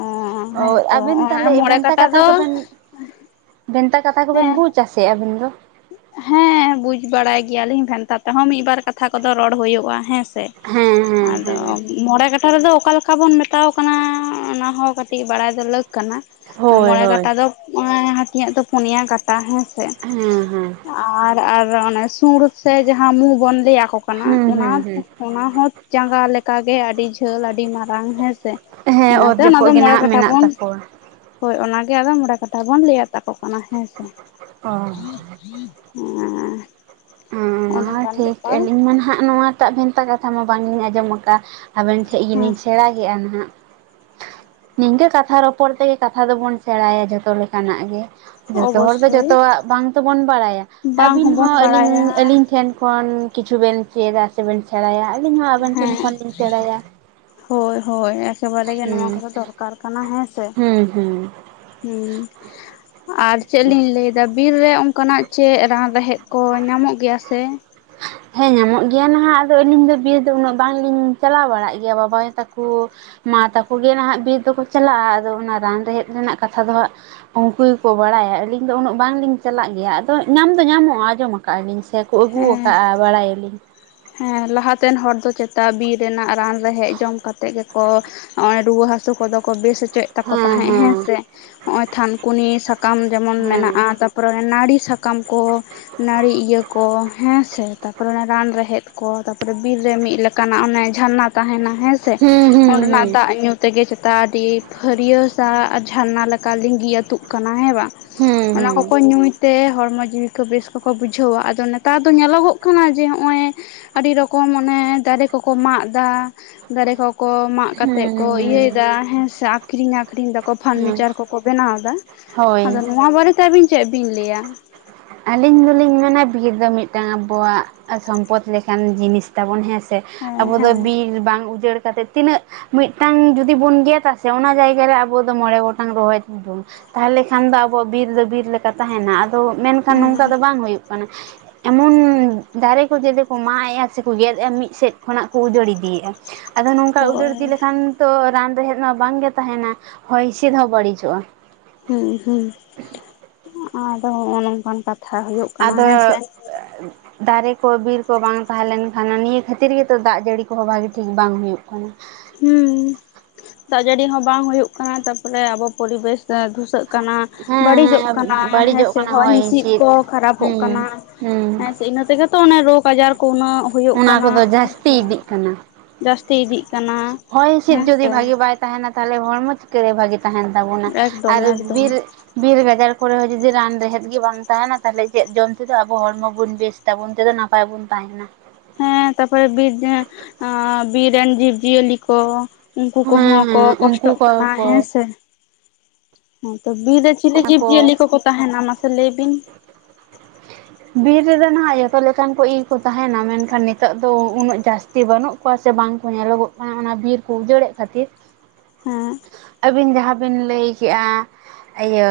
ᱚ ᱦᱮᱸᱛᱚ ᱟᱵᱤᱱ ᱚᱱᱟ ᱛᱟᱦᱞᱮ ᱢᱚᱬᱮ ᱵᱷᱮᱱᱛᱟ ᱠᱟᱴᱟ ᱠᱟᱛᱷᱟ ᱫᱚ ᱠᱚᱵᱮᱱ ᱵᱷᱮᱱᱛᱟ ᱠᱟᱛᱷᱟ ᱠᱚᱵᱮᱱ ᱦᱮᱸ ᱵᱩᱡ-ᱟ ᱥᱮ ᱟᱵᱤᱱ ᱫᱚ? ᱦᱮᱸ ᱵᱩᱡ ᱵᱟᱲᱟᱭ ᱜᱮᱭᱟᱞᱤᱧ ᱵᱷᱮᱱᱛᱟ ᱛᱮᱦᱚᱸ ᱢᱤᱫ-ᱵᱟᱨ ᱠᱟᱛᱷᱟ ᱠᱚᱫᱚ ᱨᱚᱲ ᱦᱳᱭᱳᱜᱼᱟ ᱦᱮᱸ ᱥᱮ ᱥᱮ ᱦᱮᱸ ᱦᱮᱸ ᱟᱫᱚ ᱦᱮᱸ ᱢᱚᱬᱮ ᱠᱟᱴᱷᱟ ᱨᱮᱫᱚ ᱚᱠᱟ ᱞᱮᱠᱟ ᱵᱚᱱ ᱢᱮᱛᱟᱣ ᱠᱟᱱᱟ ᱚᱱᱟ ᱦᱚᱸ ᱠᱟᱹᱴᱤᱡ ᱵᱟᱲᱟᱭ ᱫᱚ ᱞᱟᱹᱠ ᱠᱟᱱᱟ ᱦᱳᱭ ᱢᱚᱬᱮ ᱦᱳᱭ ᱠᱟᱴᱟ ᱫᱚ ᱦᱟᱹᱛᱡᱭᱟᱜ ᱫᱚ ᱯᱳᱸᱱᱭᱟ ᱠᱟᱴᱟ ᱦᱮᱸᱥᱮ ᱦᱮᱸ ᱦᱮᱸ ᱟᱨ ᱟᱨ ᱚᱱᱮ ᱥᱩᱲ ᱥᱮ ᱡᱟᱦᱟᱸ ᱢᱩ ᱵᱚᱱ ᱞᱟᱹᱭᱟ ᱠᱚ ᱚᱱᱟ ᱦᱩᱸ ᱦᱩᱸ ᱦᱩᱸ ᱚᱱᱟ ᱦᱚᱸ ᱡᱟᱸᱜᱟ ᱞᱮᱠᱟᱜᱮ ᱟᱹᱰᱤ ᱡᱷᱟᱹᱞ ᱟᱹᱰᱤ ᱢᱟᱨᱟᱝ ᱦᱮᱸᱥᱮ ᱦᱮᱸ ᱚᱛ ᱤᱱᱟᱹᱛᱮ ᱚᱱᱟ ᱫᱚ ᱡᱟᱹᱯᱩᱫ ᱜᱮ ᱢᱚᱬᱮ ᱱᱟᱦᱟᱜ ᱠᱟᱴᱷᱟ ᱢᱮᱱᱟᱜ ᱵᱚᱱ ᱛᱟᱠᱚᱣᱟ ᱦᱳᱭ ᱚᱱᱟᱜᱮ ᱟᱫᱚ ᱢᱚᱬᱮ ᱠᱟᱡᱷᱟ ᱵᱚᱱ ᱞᱟᱹᱭ ᱟᱛᱟᱠᱚ ᱠᱟᱱᱟ, ᱦᱮᱸᱥᱮ? ᱚ [unintelligible] ᱚᱱᱟ ᱚᱱᱮ ᱦᱚᱸ ᱚᱱᱠᱟᱱ ᱴᱷᱤᱠ ᱵᱮᱯᱟᱨ [unintelligible] ᱦᱟᱜ ᱱᱚᱣᱟ ᱮᱴᱟᱜ ᱵᱷᱮᱱᱛᱟ ᱠᱟᱛᱷᱟ ᱢᱟ ᱵᱟᱝᱞᱤᱧ ᱟᱸᱡᱚᱢ ᱟᱠᱟᱫᱼᱟ ᱟᱵᱮᱱ ᱴᱷᱮᱱ ᱜᱮᱞᱤᱧ ᱦᱮᱸ ᱥᱮᱬᱟ ᱠᱮᱜᱼᱟ ᱱᱟᱦᱟᱜ᱾ ᱱᱤᱝᱠᱟᱹ ᱠᱟᱛᱷᱟ ᱨᱚᱯᱚᱲ ᱛᱮᱜᱮ ᱠᱟᱛᱷᱟ ᱫᱚᱵᱚᱱ ᱥᱮᱬᱟᱭᱟ ᱡᱷᱚᱛᱚ ᱞᱮᱠᱟᱱᱟᱜ ᱜᱮ ᱡᱚᱛᱚ ᱦᱚᱲ ᱫᱚ ᱚᱵᱚᱥᱥᱳᱭ ᱡᱚᱛᱚᱣᱟᱜ ᱵᱟᱝ ᱛᱮᱵᱚᱱ ᱵᱟᱲᱟᱭᱟ ᱵᱟᱝ ᱟᱹᱵᱤᱱ ᱦᱚᱸᱵᱚᱱ ᱦᱚᱸ ᱵᱟᱲᱟᱭᱟ ᱟᱹᱞᱤᱧ ᱟᱹᱞᱤᱧ ᱴᱷᱮᱱ ᱠᱷᱚᱱ ᱠᱤᱪᱷᱩ ᱵᱮᱱ ᱪᱮᱫᱼᱟ ᱥᱮ ᱵᱮᱱ ᱥᱮᱬᱟᱭᱟ ᱟᱹᱞᱤᱧ ᱦᱚᱸ ᱟᱵᱮᱱ ᱦᱮᱸ ᱴᱷᱮᱱ ᱠᱷᱚᱱ ᱞᱤᱧ ᱥᱮᱬᱟᱭᱟ᱾ ᱦᱳᱭ ᱦᱳᱭ ᱮᱠᱮ ᱵᱟᱨᱮ ᱜᱮ ᱱᱚᱣᱟ ᱦᱩᱸ ᱠᱚᱫᱚ ᱫᱚᱨᱠᱟᱨ ᱠᱟᱱᱟ, ᱦᱮᱸ ᱥᱮ᱾ ᱦᱩᱸ ᱦᱩᱸ ᱦᱩᱸ, ᱟᱨ ᱪᱮᱫ ᱞᱤᱧ ᱞᱟᱹᱭᱫᱟ ᱵᱤᱨ ᱨᱮ ᱚᱱᱠᱟᱱᱟᱜ ᱪᱮᱫ ᱨᱟᱱ ᱨᱮᱦᱮᱫ ᱠᱚ ᱧᱟᱢᱚᱜ ᱜᱤᱭᱟ ᱥᱮ ᱦᱮᱸ ᱧᱟᱢᱚᱜ ᱜᱮᱭᱟ ᱱᱟᱦᱟᱜ ᱟᱫᱚ ᱟᱹᱞᱤᱧ ᱫᱚ ᱵᱤᱨ ᱫᱚ ᱩᱱᱟᱹᱜ ᱵᱟᱝᱞᱤᱧ ᱪᱟᱞᱟᱣ ᱵᱟᱲᱟᱜ ᱜᱮᱭᱟ ᱵᱟᱵᱟᱭᱳ ᱛᱟᱠᱚ ᱢᱟ ᱛᱟᱠᱚ ᱜᱮ ᱱᱟᱦᱟᱜ ᱵᱤᱨ ᱫᱚᱠᱚ ᱪᱟᱞᱟᱜᱼᱟ ᱟᱫᱚ ᱚᱱᱟ ᱨᱟᱱ ᱨᱮᱦᱮᱫ ᱨᱮᱱᱟᱜ ᱠᱟᱛᱷᱟ ᱫᱚ ᱦᱟᱸᱜ ᱩᱱᱠᱩ ᱜᱮᱠᱚ ᱵᱟᱲᱟᱭᱟ ᱟᱹᱞᱤᱧ ᱫᱚ ᱩᱱᱟᱹᱜ ᱵᱟᱝᱞᱤᱧ ᱪᱟᱞᱟᱜ ᱜᱮᱭᱟ ᱟᱫᱚ ᱧᱟᱢ ᱫᱚ ᱧᱟᱢᱚᱜᱼᱟ ᱟᱸᱡᱚᱢᱟ ᱟᱹᱞᱤᱧ ᱥᱮ ᱠᱚ ᱟᱹᱜᱩ ᱦᱮᱸ ᱟᱠᱟᱫᱼᱟ ᱵᱟᱲᱟᱭ ᱟᱸᱞᱤᱧ᱾ ᱦᱮᱸ ᱞᱟᱦᱟᱛᱮᱱ ᱦᱚᱲ ᱫᱚ ᱪᱮᱛᱟ ᱵᱤᱨ ᱨᱮᱱᱟᱜ ᱨᱟᱱ ᱨᱮᱦᱮᱡ ᱡᱚᱢ ᱠᱟᱛᱮᱜ ᱜᱮᱠᱚ ᱱᱚᱜᱼᱚᱭ ᱨᱩᱣᱟᱹ ᱦᱟᱹᱥᱳ ᱠᱚᱫᱚ ᱠᱚ ᱵᱮᱥ ᱪᱮᱜ ᱛᱟᱠᱚ ᱛᱟᱦᱮᱸᱫ ᱦᱮᱸ ᱥᱮ ᱱᱚᱜ-ᱚᱭ ᱛᱷᱟᱱᱠᱩᱱᱤ ᱥᱟᱠᱟᱢ ᱡᱮᱢᱚᱱ ᱢᱮᱱᱟᱜᱼᱟ, ᱛᱟ ᱛᱟᱯᱚᱨᱮ ᱱᱟᱹᱲᱤ ᱥᱟᱠᱟᱢ ᱠᱚ ᱱᱟᱹᱲᱤ ᱤᱭᱟᱹ ᱠᱚ ᱦᱮᱸ ᱥᱮ ᱛᱟᱯᱚᱨᱮ ᱚᱱᱮ ᱨᱟᱱ ᱨᱮᱦᱮᱫ ᱠᱚ ᱛᱟᱯᱚᱨᱮ ᱵᱤᱨ ᱨᱮ ᱢᱤᱫ ᱞᱮᱠᱟᱱᱟᱜ ᱚᱱᱮ ᱡᱷᱟᱨᱱᱟ ᱛᱟᱦᱮᱱᱟ ᱦᱮᱸ ᱥᱮ ᱚᱸᱰᱮᱱᱟᱜ ᱫᱟᱜ ᱧᱩ ᱛᱮᱜᱮ ᱪᱮᱛᱟ ᱟᱹᱰᱤ ᱯᱷᱟᱹᱨᱭᱟᱹ ᱥᱟ ᱡᱷᱟᱨᱱᱟ ᱞᱮᱠᱟ ᱞᱤᱸᱜᱤ ᱟᱹᱛᱩᱜ ᱠᱟᱱᱟ ᱦᱮᱸ ᱵᱟᱝ, ᱦᱩᱸ ᱦᱩᱸ ᱚᱱᱟ ᱦᱩᱸ ᱠᱚᱠᱚ ᱧᱩᱭᱛᱮ ᱦᱚᱲᱢᱚ ᱡᱤᱣᱤ ᱠᱚ ᱵᱮᱥ ᱠᱚᱠᱚ ᱵᱩᱡᱷᱟᱹᱣᱟ ᱟᱫᱚ ᱚᱱᱟ ᱟᱫᱚ ᱧᱮᱞᱚᱜᱚᱜ ᱠᱟᱱᱟ ᱡᱮ ᱦᱚᱜᱼᱚᱭ ᱟᱹᱰᱤ ᱨᱚᱠᱚᱢ ᱚᱱᱮ ᱫᱟᱨᱮ ᱠᱚᱠᱚ ᱢᱟᱜ ᱮᱫᱟ ᱫᱟᱨᱮ ᱠᱚ ᱠᱚ ᱢᱟᱜ ᱠᱟᱛᱮᱜ ᱠᱚ ᱦᱩᱸ ᱦᱩᱸ ᱤᱭᱟᱹᱭ ᱦᱩᱸ ᱫᱟ ᱦᱮᱸ ᱥᱮ ᱟᱠᱷᱨᱤᱧ ᱟᱠᱷᱨᱤᱧ ᱮᱫᱟᱠᱚ ᱦᱩᱸ ᱯᱷᱟᱨᱱᱤᱪᱟᱨ ᱠᱚᱠᱚ ᱵᱮᱱᱟᱣ ᱮᱫᱟ, ᱦᱳᱭ ᱟᱫᱚ ᱱᱚᱣᱟ ᱵᱟᱨᱮᱛᱮ ᱟᱹᱵᱤᱱ ᱪᱮᱫ ᱵᱤᱱ ᱞᱟᱹᱭᱟ? ᱟᱹᱞᱤᱧ ᱫᱚᱞᱤᱧ ᱢᱮᱱᱟ ᱵᱤᱨ ᱫᱚ ᱢᱤᱫᱴᱟᱝ ᱟᱵᱚᱣᱟᱜ ᱥᱚᱢᱯᱚᱫ ᱞᱮᱠᱟᱱ ᱡᱤᱱᱤᱥ ᱛᱟᱵᱚᱱ ᱦᱮᱸᱥᱮ, ᱦᱮᱸ ᱟᱵᱚ ᱫᱚ ᱦᱮᱸ ᱵᱤᱨ ᱵᱟᱝ ᱩᱡᱟᱹᱲ ᱠᱟᱛᱮ ᱛᱤᱱᱟᱹᱜ ᱢᱤᱫᱴᱟᱝ ᱡᱩᱫᱤ ᱵᱩᱱ ᱜᱮᱫᱟ ᱥᱮ ᱚᱱᱟ ᱡᱟᱭᱜᱟ ᱨᱮ ᱟᱵᱚ ᱫᱚ ᱢᱚᱬᱮ ᱜᱚᱴᱟᱝ ᱨᱚᱦᱚᱭ ᱛᱟᱦᱞᱮᱠᱷᱟᱱ ᱫᱚ ᱟᱵᱚᱣᱟᱜ ᱵᱤᱨ ᱫᱚ ᱵᱤᱨ ᱞᱮᱠᱟ ᱛᱟᱦᱮᱱᱟ ᱟᱫᱚ ᱢᱮᱱᱠᱷᱟᱱ ᱱᱚᱝᱠᱟ ᱦᱮᱸ ᱫᱚ ᱵᱟᱝ ᱦᱳᱭᱳᱜ ᱠᱟᱱᱟ᱾ ᱮᱢᱚᱱ ᱫᱟᱨᱮ ᱠᱚ ᱡᱮᱫᱮ ᱠᱚ ᱢᱟᱜ ᱮᱼᱟ ᱥᱮᱠᱚ ᱜᱮᱫ ᱮᱼᱟ ᱢᱤᱫ ᱥᱮᱫ ᱠᱷᱚᱱᱟᱜ ᱠᱚ ᱩᱡᱟᱹᱲ ᱤᱫᱤᱭᱮᱫᱼᱟ᱾ ᱟᱫᱚ ᱱᱚᱝᱠᱟ ᱩᱡᱟᱹᱲ ᱤᱫᱤ ᱦᱳᱭ ᱞᱮᱠᱷᱟᱱ ᱛᱚ ᱨᱟᱱ ᱨᱮᱦᱮᱫ ᱢᱟ ᱵᱟᱝ ᱜᱮ ᱛᱟᱦᱮᱱᱟ ᱦᱚᱭ ᱦᱤᱸᱥᱤᱫ ᱦᱚᱸ ᱵᱟᱹᱲᱤᱡᱚᱜᱼᱟ᱾ ᱦᱩᱸ ᱦᱩᱸ ᱟᱫᱚ ᱦᱚᱜ-ᱚ ᱱᱚᱝᱠᱟᱱ ᱠᱟᱛᱷᱟ ᱦᱳᱭᱳᱜ ᱟᱫᱚ, ᱫᱟᱨᱮ ᱠᱚ ᱵᱤᱨ ᱠᱚ ᱵᱟᱝ ᱛᱟᱦᱮᱸ ᱞᱱᱠᱷᱟᱱ ᱱᱤᱭᱟᱹ ᱠᱷᱟᱹᱛᱤᱨ ᱜᱮᱛᱚ ᱫᱟᱜ ᱡᱟᱹᱲᱤ ᱠᱚᱦᱚᱸ ᱵᱷᱟᱹᱜᱤ ᱴᱷᱤᱠ ᱵᱟᱝ ᱦᱩᱭᱩᱜ ᱠᱟᱱᱟ᱾ ᱦᱮᱸ ᱫᱟᱜ ᱡᱟᱟᱹᱲᱤ ᱦᱚᱸ ᱵᱟᱝ ᱦᱩᱭᱩᱜ ᱠᱟᱱᱟ ᱛᱟᱯᱚᱨᱮ ᱟᱵᱚ ᱯᱚᱨᱤᱵᱮᱥ ᱫᱷᱩᱥᱟᱹᱜ ᱠᱟᱱᱟ᱾ ᱦᱮᱸ ᱵᱟᱹᱲᱤᱡᱚᱜ ᱠᱟᱱᱟ ᱦᱮᱸ ᱦᱮᱸ ᱵᱟᱹᱲᱤᱡᱚᱜ ᱥᱮ ᱠᱟᱱᱟ ᱦᱚᱭ ᱦᱤᱸᱥᱤᱫ ᱠᱚ ᱠᱷᱟᱨᱟᱯᱚᱜ ᱠᱟᱱᱟ ᱦᱩᱸ ᱦᱮ ᱦᱩᱸ ᱤᱱᱟᱹ ᱛᱮᱜᱮ ᱛᱚ ᱚᱱᱮ ᱨᱳᱜᱽ ᱟᱡᱟᱨ ᱠᱚ ᱩᱱᱟᱹᱜ ᱦᱳᱭᱳᱜ ᱚᱱᱟ ᱠᱟᱱᱟ ᱠᱚᱫᱚ ᱦᱮ ᱥᱮ ᱡᱟᱹᱥᱛᱤ ᱤᱫᱤᱜ ᱠᱟᱱᱟ ᱡᱟᱹᱥᱛᱤ ᱤᱫᱤᱜ ᱠᱟᱱᱟ᱾ ᱦᱚᱭ ᱦᱤᱸᱥᱤᱫ ᱦᱮᱸ ᱡᱚᱫᱤ ᱥᱮ ᱵᱷᱟᱜᱤ ᱵᱟᱭ ᱛᱟᱦᱮᱸᱱᱟ ᱛᱟᱦᱚᱞᱮ ᱦᱚᱲᱢᱚ ᱪᱤᱠᱟᱹ ᱨᱮ ᱵᱷᱟᱹᱜᱤ ᱛᱟᱦᱮᱱ ᱛᱟᱵᱚᱱᱟ, ᱮᱠᱫᱚᱢ ᱟᱨ ᱮᱠᱫᱚᱢ ᱵᱤᱨ ᱵᱤᱨ ᱜᱟᱡᱟᱲ ᱠᱚᱨᱮ ᱦᱚᱸ ᱡᱩᱫᱤ ᱨᱟᱱ ᱨᱮᱹᱦᱮᱫ ᱜᱮ ᱵᱟᱝ ᱛᱟᱦᱮᱱᱟ ᱛᱟᱦᱚᱞᱮ ᱪᱮᱫ ᱡᱚᱢ ᱛᱮᱫᱚ ᱟᱵᱚ ᱦᱚᱲᱢᱚ ᱵᱚᱱ ᱵᱮᱥ ᱛᱟᱵᱚᱱ ᱛᱮᱫᱚ ᱱᱟᱯᱟᱭ ᱵᱚᱱ ᱛᱟᱦᱮᱱᱟ᱾ ᱦᱮᱸ ᱛᱟᱨᱯᱚᱨᱮ ᱵᱤᱨ ᱡᱮ ᱵᱤᱨ ᱨᱮᱱ ᱡᱤᱵ ᱡᱤᱭᱟᱹᱞᱤ ᱠᱚ, ᱩᱱᱠᱩ ᱦᱮᱸ ᱠᱚᱦᱚᱸ ᱦᱮᱸ ᱠᱚ ᱩᱱᱠᱩ ᱠᱚᱥᱴᱚᱜ ᱠᱚ ᱠᱟᱱᱟ ᱠᱚ ᱦᱮᱸᱥᱮ ᱚ ᱛᱚ ᱵᱤᱨ ᱨᱮ ᱪᱟᱹᱞᱤ ᱚᱱᱟ ᱡᱤᱵᱽᱡᱤᱭᱟᱹᱞᱤ ᱠᱚ ᱠᱚᱠᱚ ᱛᱟᱦᱮᱱᱟ ᱢᱟᱥᱮ ᱞᱟᱹᱭ ᱵᱤᱱ? [inaudible] ᱵᱤᱨ ᱨᱮᱫᱚ ᱱᱟᱦᱟᱸᱜ ᱡᱚᱛᱚ ᱞᱮᱠᱟᱱ ᱠᱚ ᱤᱭᱟᱹᱠᱚ ᱛᱟᱦᱮᱱᱟ ᱢᱮᱱᱠᱷᱟᱱ ᱱᱤᱛᱚᱜ ᱫᱚ ᱩᱱᱟᱹᱜ ᱡᱟᱹᱥ ᱛᱤ ᱵᱟᱹᱱᱩᱜ ᱠᱚᱣᱟ ᱥᱮ ᱵᱟᱝ ᱠᱚ ᱧᱮᱞᱚᱜᱚᱜ ᱠᱟᱱᱟ ᱚᱱᱟ ᱵᱤᱨ ᱠᱚ ᱩᱡᱟᱹᱲᱮᱫ ᱠᱷᱟᱹᱛᱤᱨ᱾ ᱦᱮᱸ ᱟᱹᱵᱤᱱ ᱡᱟᱦᱟᱸ ᱵᱤᱱ ᱞᱟᱹᱭ ᱠᱮᱫᱮᱜᱼᱟ, ᱤᱭᱟᱹ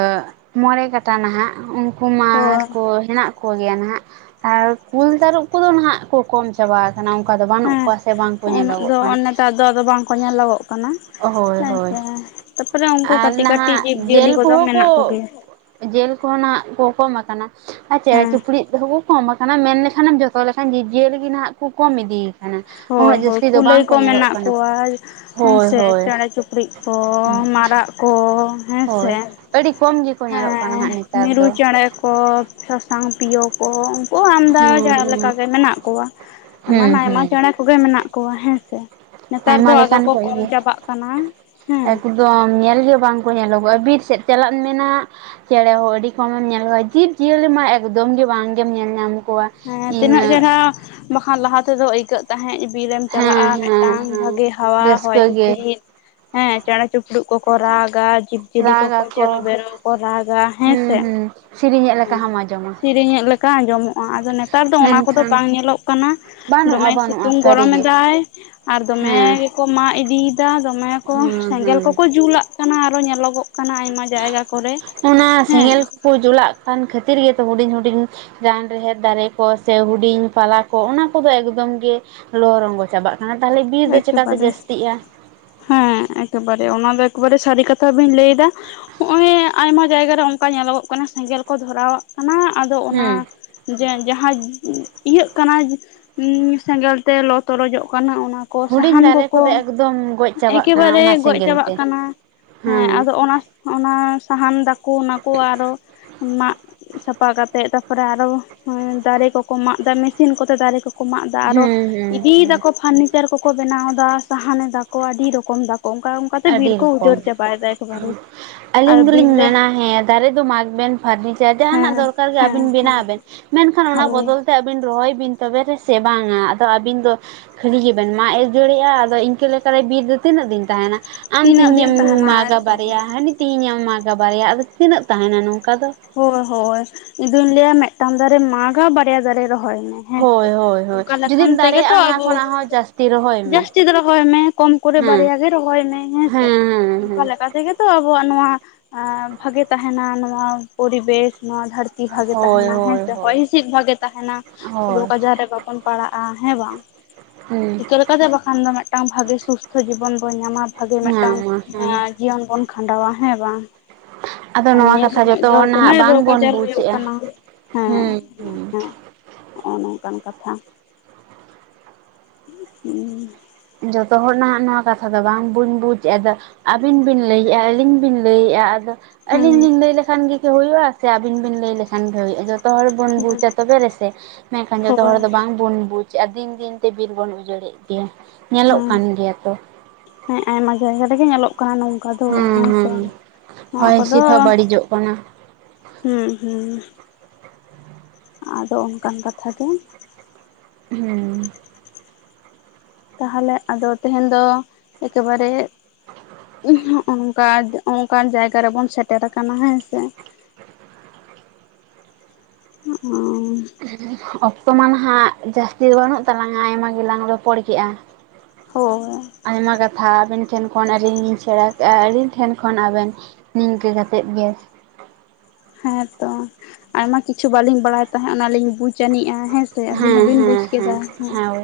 ᱢᱚᱬᱮ ᱠᱟᱴᱟ ᱱᱟᱦᱟᱸᱜ ᱩᱱᱠᱩ ᱦᱳᱭ ᱢᱟᱠᱚ ᱦᱮᱱᱟᱜ ᱠᱚ ᱜᱮᱭᱟ ᱱᱟᱦᱟᱸᱜ ᱟᱨ ᱠᱩᱞ ᱛᱟᱹᱨᱩᱵ ᱠᱚᱫᱚ ᱱᱟᱦᱟᱸᱜ ᱠᱚ ᱠᱚᱢ ᱪᱟᱵᱟ ᱠᱟᱱᱟ ᱚᱱᱠᱟ ᱫᱚ ᱵᱟᱹᱱᱩᱜ ᱦᱮᱸ ᱠᱚᱣᱟ ᱥᱮ ᱵᱟᱝ ᱠᱚ ᱩᱱᱟᱹᱜ ᱧᱮᱞᱚᱜᱚᱜ ᱫᱚ ᱠᱟᱱᱟ᱾ ᱱᱮᱛᱟᱨ ᱫᱚ ᱟᱫᱚ ᱵᱟᱝᱠᱚ ᱧᱮᱞᱚᱜᱚᱜ ᱠᱟᱱᱟ ᱦᱳᱭ ᱦᱳᱭ ᱦᱮᱸᱥᱮ ᱛᱟᱯᱚᱨᱮ ᱩᱱᱠᱩ ᱟᱨ ᱠᱟᱹᱴᱤᱡ ᱠᱟᱹᱴᱤᱡ ᱡᱤᱵᱽ ᱱᱟᱦᱟᱸᱜ ᱡᱤᱭᱟᱹᱞᱤ ᱡᱮᱞ ᱠᱚ ᱩᱱᱠᱩ [unintelligible] ᱠᱚᱫᱚ ᱦᱚᱸ ᱠᱚ ᱢᱮᱱᱟᱜ ᱠᱚᱜᱮᱭᱟ ᱡᱮᱞ ᱠᱷᱚᱱᱟᱜ ᱠᱚ ᱠᱚᱢ ᱟᱠᱟᱱᱟ ᱟᱨ ᱪᱮᱬᱮ ᱦᱮᱸ ᱪᱤᱯᱲᱩᱫ ᱦᱚᱸᱠᱩ ᱠᱚᱢ ᱟᱠᱟᱱᱟ ᱢᱮᱱᱞᱠᱷᱟᱱᱮᱢ ᱡᱚᱛᱚ ᱞᱮᱠᱷᱟᱱ ᱡᱤᱵᱽ-ᱡᱤᱭᱟᱹᱞᱤᱜ ᱜᱮ ᱱᱟᱦᱟᱸᱜ ᱠᱚᱢ ᱤᱫᱤ ᱟᱠᱟᱱᱟ ᱦᱳᱭ ᱩᱱᱟᱹᱜ ᱦᱳᱭ ᱡᱟᱹᱥᱛᱤ ᱫᱚ ᱠᱩᱞᱟᱹᱭ ᱵᱟᱝ ᱠᱚ ᱧᱮᱞᱚᱜ ᱢᱮᱱᱟᱜ ᱠᱟᱱᱟ ᱠᱚᱣᱟ ᱦᱳᱭ ᱦᱮᱸᱥᱮ ᱦᱳᱭ ᱪᱮᱬᱮ ᱪᱩᱯ ᱠᱲᱤᱡ ᱠᱚ ᱢᱟᱨᱟᱜ ᱠᱚ ᱦᱮᱸᱥᱮ᱾ ᱦᱳᱭ ᱟᱹᱰᱤ ᱠᱚᱢ ᱜᱮᱠᱚ ᱧᱮᱞᱚᱜ ᱠᱟᱱᱟ ᱦᱮᱸ ᱦᱟᱸᱜ ᱱᱮᱛᱟᱨ ᱢᱤᱨᱩ ᱫᱚ ᱪᱮᱬᱮ ᱠᱚ ᱥᱟᱥᱟᱝ ᱯᱤᱭᱳ ᱠᱚ ᱩᱱᱠᱩ ᱟᱢᱫᱟ ᱦᱩᱸ ᱡᱟ ᱞᱮᱠᱟ ᱦᱩᱸ ᱜᱮ ᱢᱮᱱᱟᱜ ᱠᱚᱣᱟ ᱮᱢᱟᱱ ᱦᱩᱸ ᱟᱭᱢᱟ ᱦᱩᱸ ᱚᱱᱟ ᱠᱚᱜᱮ ᱢᱮᱱᱟᱜ ᱠᱚᱣᱟ ᱦᱮᱸᱥᱮ ᱱᱮᱛᱟᱨ ᱫᱚ ᱟᱭᱢᱟ ᱟᱫᱚ ᱞᱮᱠᱟᱱ ᱠᱚ ᱠᱚᱢ ᱜᱮ ᱪᱟᱵᱟᱜ ᱠᱟᱱᱟ ᱦᱮᱸ ᱮᱠᱫᱚᱢ ᱧᱮᱞ ᱜᱮ ᱵᱟᱝᱠᱚ ᱧᱮᱞᱚᱜᱚᱜᱼᱟ ᱵᱤᱨ ᱥᱮᱫ ᱪᱟᱞᱟᱜ ᱢᱮᱱᱟ ᱪᱮᱬᱮ ᱦᱚᱸ ᱟᱹᱰᱤ ᱠᱚᱢᱮᱢ ᱧᱮᱞ ᱠᱚᱣᱟ ᱡᱤᱵᱽ ᱡᱤᱭᱟᱹᱞᱤ ᱢᱟ ᱮᱠᱫᱚᱢ ᱜᱮ ᱵᱟᱝᱜᱮᱢ ᱧᱮᱞ ᱧᱟᱢ ᱠᱚᱣᱟ᱾ ᱦᱮᱸ ᱛᱤᱱᱟᱹᱜ ᱤᱱᱟᱹ ᱪᱮᱨᱦᱟ ᱵᱟᱠᱷᱟᱱ ᱞᱟᱦᱟ ᱛᱮᱫᱚ ᱟᱹᱭᱠᱟᱹᱜ ᱛᱟᱦᱮᱸᱫ ᱵᱤᱨ ᱮᱢ ᱦᱮᱸ ᱪᱟᱞᱟᱜᱼᱟ ᱦᱮᱸ ᱢᱤᱫᱴᱟᱝ ᱦᱮᱸ ᱵᱷᱟᱹᱜᱤ ᱦᱟᱣᱟ ᱦᱚᱭ ᱨᱟᱹᱥᱠᱟᱹ ᱜᱮ ᱦᱤᱥᱤᱫ ᱦᱮᱸ ᱪᱮᱬᱮ ᱪᱤᱯᱲᱩᱫ ᱠᱚᱠᱚ ᱨᱟᱜᱟ ᱡᱤᱵᱽ ᱡᱤᱭᱟᱹᱞᱤ ᱠᱚᱠᱚ ᱪᱮᱨᱚ ᱨᱟᱜᱟᱠᱚ ᱵᱮᱨᱚ ᱠᱚ ᱨᱟᱜᱟ ᱦᱩᱸ ᱦᱮᱸᱥᱮ, ᱦᱩᱸ ᱥᱮᱨᱮᱧᱮᱫ ᱞᱮᱠᱟ ᱦᱚᱸᱢ ᱟᱸᱡᱚᱢᱟ᱾ ᱠᱟ ᱟᱸᱡᱚᱢᱚᱜᱼᱟ ᱟᱫᱚ ᱱᱮᱛᱟᱨ ᱫᱚ ᱚᱱᱟ ᱠᱚᱫᱚ ᱢᱮᱱᱠᱷᱟᱱ ᱵᱟᱝ ᱧᱮᱞᱚᱜ ᱠᱟᱱᱟ᱾ ᱵᱟᱹᱱᱩᱜᱼᱟ ᱫᱚᱢᱮ ᱵᱟᱹᱱᱩᱜᱼᱟ ᱥᱤᱛᱩᱝ ᱥᱟᱹᱨᱤᱜᱮ ᱜᱚᱨᱚᱢᱫᱟᱭ ᱟᱨ ᱦᱮᱸ ᱫᱚᱢᱮ ᱠᱚ ᱢᱟᱜ ᱤᱫᱤᱭᱮᱫᱟ ᱫᱚᱢᱮ ᱠᱚ ᱦᱩᱸ ᱥᱮᱸᱜᱮᱞ ᱦᱩᱸ ᱠᱚᱠᱚ ᱡᱩᱞᱟᱜ ᱠᱟᱱᱟ ᱟᱨᱚ ᱧᱮᱞᱚᱜᱚᱜ ᱠᱟᱱᱟ ᱟᱭᱢᱟ ᱡᱟᱭᱜᱟ ᱠᱚᱨᱮ ᱚᱱᱟ ᱦᱮᱸ ᱥᱮᱸᱜᱮᱞ ᱠᱚᱠᱚ ᱡᱩᱞᱟᱜ ᱠᱟᱱ ᱠᱷᱟᱹᱛᱤᱨ ᱜᱮᱛᱚ ᱦᱩᱰᱤᱧ ᱦᱩᱰᱤᱧ ᱨᱟᱱ ᱨᱮᱦᱮᱫ ᱫᱟᱨᱮ ᱠᱚ ᱥᱮ ᱦᱩᱰᱤᱧ ᱯᱟᱞᱟ ᱠᱚ ᱚᱱᱟ ᱠᱚᱫᱚ ᱮᱠᱫᱚᱢ ᱜᱮ ᱞᱚ ᱨᱚᱝᱜᱚ ᱪᱟᱵᱟᱜ ᱢᱟ ᱛᱟᱦᱚᱞᱮ ᱵᱤᱨ ᱫᱚ ᱪᱮᱠᱟᱛᱮ ᱮᱠᱮᱵᱟᱨᱮ ᱡᱟᱹᱥᱛᱤᱜᱼᱟ᱾ ᱦᱮᱸ ᱮᱠᱮᱵᱟᱨᱮ ᱚᱱᱟ ᱫᱚ ᱮᱠᱮᱵᱟᱨᱮ ᱥᱟᱹᱨᱤ ᱠᱟᱛᱷᱟ ᱵᱤᱱ ᱞᱟᱹᱭ ᱮᱫᱟ᱾ ᱱᱚᱜᱼᱚᱭ ᱟᱭᱢᱟ ᱡᱟᱭᱜᱟᱨᱮ ᱚᱱᱠᱟ ᱧᱮᱞᱚᱜᱚᱜ ᱠᱟᱱᱟ ᱥᱮᱸᱜᱮᱞ ᱠᱚ ᱫᱷᱚᱨᱟᱣᱟᱜ ᱠᱟᱱᱟ ᱟᱫᱚ ᱚᱱᱟ ᱦᱩᱸ ᱡᱮ ᱡᱟᱦᱟᱸ ᱤᱭᱟᱹᱜ ᱠᱟᱱᱟ ᱥᱮᱸᱜᱮᱞ ᱛᱮ ᱞᱚ ᱛᱚᱨᱚᱡᱚᱜ ᱠᱟᱱᱟ ᱚᱱᱟ ᱠᱚ ᱦᱩᱰᱤᱧ ᱥᱟᱦᱟᱱ ᱫᱟᱨᱮ ᱠᱚᱠᱚ ᱠᱚᱫᱚ ᱮᱠᱫᱚᱢ ᱜᱚᱡ ᱪᱟᱵᱟᱜ ᱠᱟᱱᱟ ᱮᱠᱮᱵᱟᱨᱮ ᱚᱱᱟ ᱜᱚᱡ ᱥᱮᱸᱜᱮᱞ ᱪᱟᱵᱟᱜ ᱛᱮ ᱠᱟᱱᱟ᱾ ᱦᱮᱸ ᱟᱫᱚ ᱚᱱᱟ ᱚᱱᱟ ᱥᱟᱦᱟᱱ ᱫᱟᱠᱚ ᱚᱱᱟᱠᱚ ᱟᱨᱚ ᱢᱟᱜ ᱥᱟᱯᱟ ᱠᱟᱛᱮᱜ ᱛᱟᱯᱚᱨᱮ ᱟᱨᱚ ᱫᱟᱨᱮ ᱠᱚᱠᱚ ᱢᱟᱜ ᱮᱫᱟ ᱢᱮᱥᱤᱱ ᱠᱚᱛᱮ ᱫᱟᱨᱮ ᱠᱚ ᱢᱟᱜ ᱫᱟ ᱟᱨᱚ ᱦᱩᱸ ᱦᱩᱸ ᱤᱫᱤᱭ ᱦᱩᱸ ᱫᱟᱠᱚ ᱯᱷᱟᱨᱱᱤᱪᱟᱨ ᱠᱚᱠᱚ ᱵᱮᱱᱟᱣ ᱮᱫᱟ ᱥᱟᱦᱟᱱ ᱫᱟᱠᱚ ᱟᱹᱰᱤ ᱨᱚᱠᱚᱢ ᱫᱟᱠᱚ ᱚᱱᱠᱟ ᱚᱱᱠᱟᱛᱮ ᱵᱤᱨ ᱟᱹᱰᱤ ᱠᱚ ᱨᱚᱠᱚᱢ ᱩᱡᱚᱨ ᱪᱟᱵᱟᱭᱫᱟ ᱮᱠᱵᱟᱨᱮ ᱦᱩᱸ ᱟᱨ ᱟᱹᱞᱤᱧ ᱵᱤᱨ ᱫᱚᱞᱤᱧ ᱨᱮ ᱢᱮᱱᱟ ᱦᱮᱸ ᱫᱟᱨᱮ ᱫᱚ ᱢᱟᱜᱽᱵᱮᱱ ᱯᱷᱟᱨᱱᱤᱪᱟᱨ ᱡᱟᱦᱟᱸᱱᱟᱜ ᱦᱮᱸ ᱫᱚᱨᱠᱟᱨ ᱜᱮ ᱦᱮᱸ ᱟᱹᱵᱤᱱ ᱵᱮᱱᱟᱣ ᱵᱮᱱ᱾ ᱢᱮᱱᱠᱷᱟᱱ ᱚᱱᱟ ᱦᱳᱭ ᱵᱚᱫᱚᱞ ᱛᱮ ᱟᱹᱵᱤᱱ ᱨᱚᱦᱚᱭ ᱵᱤᱱ ᱛᱚᱵᱮ ᱨᱮᱥᱮ ᱵᱟᱝᱟ ᱟᱫᱚ ᱟᱹᱵᱤᱱ ᱫᱚ, ᱠᱷᱟᱹᱞᱤ ᱜᱮᱵᱮᱱ ᱢᱟᱜ ᱟᱹᱡᱟᱹᱲᱮᱜᱼᱟ, ᱟᱫᱚ ᱤᱱᱠᱟᱹ ᱞᱮᱠᱟ ᱨᱮ ᱵᱤᱨ ᱫᱚ ᱛᱤᱱᱟᱹᱜ ᱫᱤᱱ ᱛᱟᱦᱮᱱᱟ? ᱟᱢ ᱛᱤᱱᱟᱹᱜ ᱛᱮᱦᱮᱧ ᱫᱤᱱ ᱮᱢ ᱛᱟᱦᱮᱱᱟ ᱢᱟᱜᱟ ᱮᱠᱫᱚᱢ ᱵᱟᱨᱮᱭᱟ, ᱦᱟᱱᱤ ᱛᱮᱦᱮᱧ ᱮ ᱢᱟᱜᱟ ᱵᱟᱨᱭᱟ, ᱟᱫᱚ ᱛᱤᱱᱟᱹᱜ ᱛᱟᱦᱮᱱᱟ ᱱᱚᱝᱠᱟ ᱫᱚ? ᱦᱳᱭ ᱦᱳᱭ ᱤᱧ ᱫᱩᱧ ᱞᱟᱹᱭᱟ ᱢᱤᱫᱴᱟᱝ ᱫᱟᱨᱮ ᱢᱟᱜᱟ ᱵᱟᱨᱭᱟ ᱫᱟᱨᱮ ᱨᱚᱦᱚᱭ ᱢᱮ᱾ ᱦᱮᱸ ᱥᱮ ᱦᱳᱭ ᱦᱳᱭ ᱦᱳᱭ ᱚᱱᱠᱟ ᱞᱮᱠᱷᱟᱱ ᱡᱩᱫᱤᱢ ᱛᱮᱜᱮ ᱫᱟᱲᱮᱭᱟᱜᱼᱟ ᱛᱚ ᱚᱱᱟ ᱟᱵᱚ ᱠᱷᱚᱱᱟᱜ ᱦᱚᱸ ᱡᱟᱹᱥᱛᱤ ᱨᱚᱦᱚᱭ ᱢᱮ ᱡᱟᱹᱥᱛᱤ ᱫᱚ ᱨᱚᱦᱚᱭ ᱢᱮ᱾ ᱠᱚᱢ ᱠᱚᱨᱮ ᱦᱮᱸ ᱵᱟᱨᱭᱟ ᱜᱮ ᱨᱚᱦᱚᱭ ᱢᱮ ᱦᱮᱸ ᱥᱮ ᱦᱮᱸ ᱚᱱᱠᱟ ᱦᱮᱸ ᱞᱮᱠᱟ ᱛᱮᱜᱮ ᱛᱚ ᱟᱵᱚᱣᱟᱜ ᱱᱚᱣᱟ ᱮ ᱵᱷᱟᱜᱮ ᱛᱟᱦᱮᱱᱟ ᱱᱚᱣᱟ ᱯᱚᱨᱤᱵᱮᱥ ᱱᱚᱣᱟ ᱫᱷᱟᱹᱨ ᱛᱤ ᱵᱷᱟᱜᱮ ᱦᱳᱭ ᱛᱟᱦᱮᱱᱟ ᱦᱮᱸ ᱦᱳᱭ ᱥᱮ, ᱦᱳᱭ ᱦᱚᱭ ᱦᱤᱸᱥᱤᱫ ᱵᱷᱟᱜᱮ ᱛᱟᱦᱮᱱᱟ᱾ ᱦᱳᱭ ᱨᱳᱜᱽ ᱟᱡᱟᱜ ᱨᱮ ᱵᱟᱵᱚᱱ ᱯᱟᱲᱟᱜᱼᱟ ᱦᱮᱸ ᱵᱟᱝ᱾ ᱦᱮᱸ ᱛᱚ ᱵᱟᱠᱷᱟᱱ ᱫᱚ ᱢᱤᱫᱴᱟᱝ ᱵᱷᱟᱜᱮ ᱥᱩᱥᱛᱷᱚ ᱡᱤᱵᱚᱱ ᱵᱚᱱ ᱧᱟᱢᱟ, ᱵᱷᱟᱜᱮ ᱢᱤᱫᱴᱟᱝ ᱧᱟᱢᱟ ᱦᱮᱸ ᱮ ᱡᱤᱭᱚᱱ ᱵᱚᱱ ᱠᱷᱟᱸᱰᱟᱣᱟ ᱦᱮᱸ ᱵᱟᱝ᱾ ᱟᱫᱚ ᱟᱨ ᱱᱚᱣᱟ ᱱᱤᱭᱟᱹ ᱠᱟᱛᱷᱟ ᱥᱚᱢᱚᱭ ᱡᱚᱛᱚ ᱫᱚ ᱦᱚᱲ ᱫᱚᱢᱮ ᱱᱟᱦᱟᱜ ᱨᱳᱜᱽ ᱵᱟᱝᱵᱚᱱ ᱟᱡᱟᱨ ᱦᱩᱭᱩᱜ ᱵᱩᱡᱮᱜᱼᱟ ᱠᱟᱱᱟ ᱦᱮᱸ, ᱦᱩᱸ ᱦᱮᱸ ᱦᱚᱸᱜᱼᱚᱭ ᱱᱚᱝᱠᱟᱱ ᱠᱟᱛᱷᱟ [inaudible] ᱡᱚᱛᱚ ᱦᱚᱲ ᱱᱟᱦᱟᱸᱜ ᱱᱚᱣᱟ ᱠᱟᱛᱷᱟ ᱫᱚ ᱵᱟᱝ ᱵᱩᱧ ᱵᱩᱡᱽ ᱮᱫᱟ ᱟᱫᱚ ᱟᱹᱵᱤᱱ ᱵᱤᱱ ᱞᱟᱹᱭᱮᱫᱼᱟ, ᱟᱹᱞᱤᱧ ᱵᱤᱱ ᱞᱟᱹᱭᱮᱫᱼᱟ, ᱟᱫᱚ ᱦᱩᱸ ᱟᱹᱞᱤᱧ ᱞᱤᱧ ᱞᱟᱹᱭ ᱞᱮᱠᱷᱟᱱ ᱜᱮ ᱠᱤ ᱦᱩᱭᱩᱜᱼᱟ, ᱥᱮ ᱟᱹᱵᱤᱱ ᱵᱤᱱ ᱞᱟᱹᱭ ᱞᱮᱠᱷᱟᱱ ᱜᱮ ᱦᱩᱭᱩᱜᱼᱟ, ᱡᱚᱛ ᱡᱚᱛᱚ ᱦᱚᱲ ᱵᱚᱱ ᱦᱩᱸ ᱵᱩᱡᱟ ᱛᱚᱵᱮ ᱨᱮᱥᱮ ᱢᱮᱱᱠᱷᱟᱱ ᱡᱚᱛᱚ ᱦᱳᱭ ᱦᱚᱲ ᱫᱚ ᱵᱟᱝᱵᱚᱱ ᱵᱩᱡᱽ ᱪᱮᱫ ᱫᱤᱱ ᱫᱤᱱ ᱛᱮ ᱵᱤᱨ ᱵᱚᱱ ᱩᱡᱟᱹᱲᱮᱫ ᱜᱮᱭᱟ, ᱧᱮᱞᱚᱜ ᱦᱮᱸ ᱠᱟᱱ ᱜᱮᱭᱟ ᱛᱚ᱾ ᱦᱮᱸ ᱟᱭᱢᱟ ᱡᱟᱭᱜᱟ ᱨᱮᱜᱮ ᱧᱮᱞᱚᱜ ᱠᱟᱱᱟ ᱱᱚᱝᱠᱟ ᱫᱚ ᱦᱮᱸ ᱥᱮ ᱱᱚᱣᱟ ᱦᱚᱭ ᱠᱚᱫᱚ ᱦᱤᱸᱥᱤᱫ ᱦᱚᱸ ᱵᱟᱹᱲᱤᱡᱚᱜ ᱠᱟᱱᱟ ᱦᱩᱸ ᱦᱩᱸ ᱟᱫᱚ ᱚᱱᱠᱟᱱ ᱠᱟᱛᱷᱟ ᱜᱮ ᱦᱩᱸ ᱛᱟᱦᱟᱞᱮ ᱟᱫᱚ ᱛᱮᱦᱮᱧ ᱫᱚ ᱮᱠᱮᱵᱟᱨᱮ‌ [unintelligible] ᱚᱱᱠᱟ ᱚᱱᱠᱟᱱ ᱡᱟᱭᱜᱟ ᱨᱮᱵᱚᱱ ᱥᱮᱴᱮᱨ ᱟᱠᱟᱱᱟ ᱦᱮᱸ ᱥᱮ᱾ ᱚ [unintelligible] ᱚᱠᱛᱚ ᱢᱟ ᱱᱟᱦᱟᱸᱜ ᱡᱟᱹᱥᱛᱤ ᱫᱚ ᱵᱟᱹᱱᱩᱜ ᱛᱟᱞᱟᱝ-ᱟ ᱟᱭᱢᱟ ᱜᱮᱞᱟᱝ ᱨᱚᱯᱚᱲ ᱠᱮᱜᱼᱟ᱾ ᱦᱳᱭ ᱟᱭᱢᱟ ᱠᱟᱛᱷᱟ ᱟᱵᱮᱱ ᱴᱷᱮᱱ ᱠᱷᱚᱱ ᱟᱹᱞᱤᱧ ᱞᱤᱧ ᱥᱮᱬᱟ ᱠᱮᱜᱼᱟ, ‌ ᱟᱹᱞᱤᱧ ᱴᱷᱮᱱ ᱠᱷᱚᱱ ᱟᱵᱮᱱ᱾ ᱱᱤᱝᱠᱟᱹ ᱠᱟᱛᱮᱫ ᱜᱮ ᱦᱮᱸᱛᱚ ᱟᱭᱢᱟ ᱠᱤᱪᱷᱩ ᱵᱟᱹᱞᱤᱧ ᱵᱟᱲᱟᱭ ᱛᱟᱦᱮᱸᱜ ᱚᱱᱟᱞᱤᱧ ᱵᱩᱡᱽ ᱟᱹᱱᱤᱡᱼᱟ᱾ ᱦᱮᱸᱥᱮ ᱟᱵᱤᱱ ᱦᱮᱸ ᱦᱚᱸᱵᱤᱱ ᱵᱩᱡᱽ ᱦᱮᱸ ᱦᱮᱸ ᱠᱮᱫᱟ ᱦᱮᱸ᱾ ᱦᱳᱭ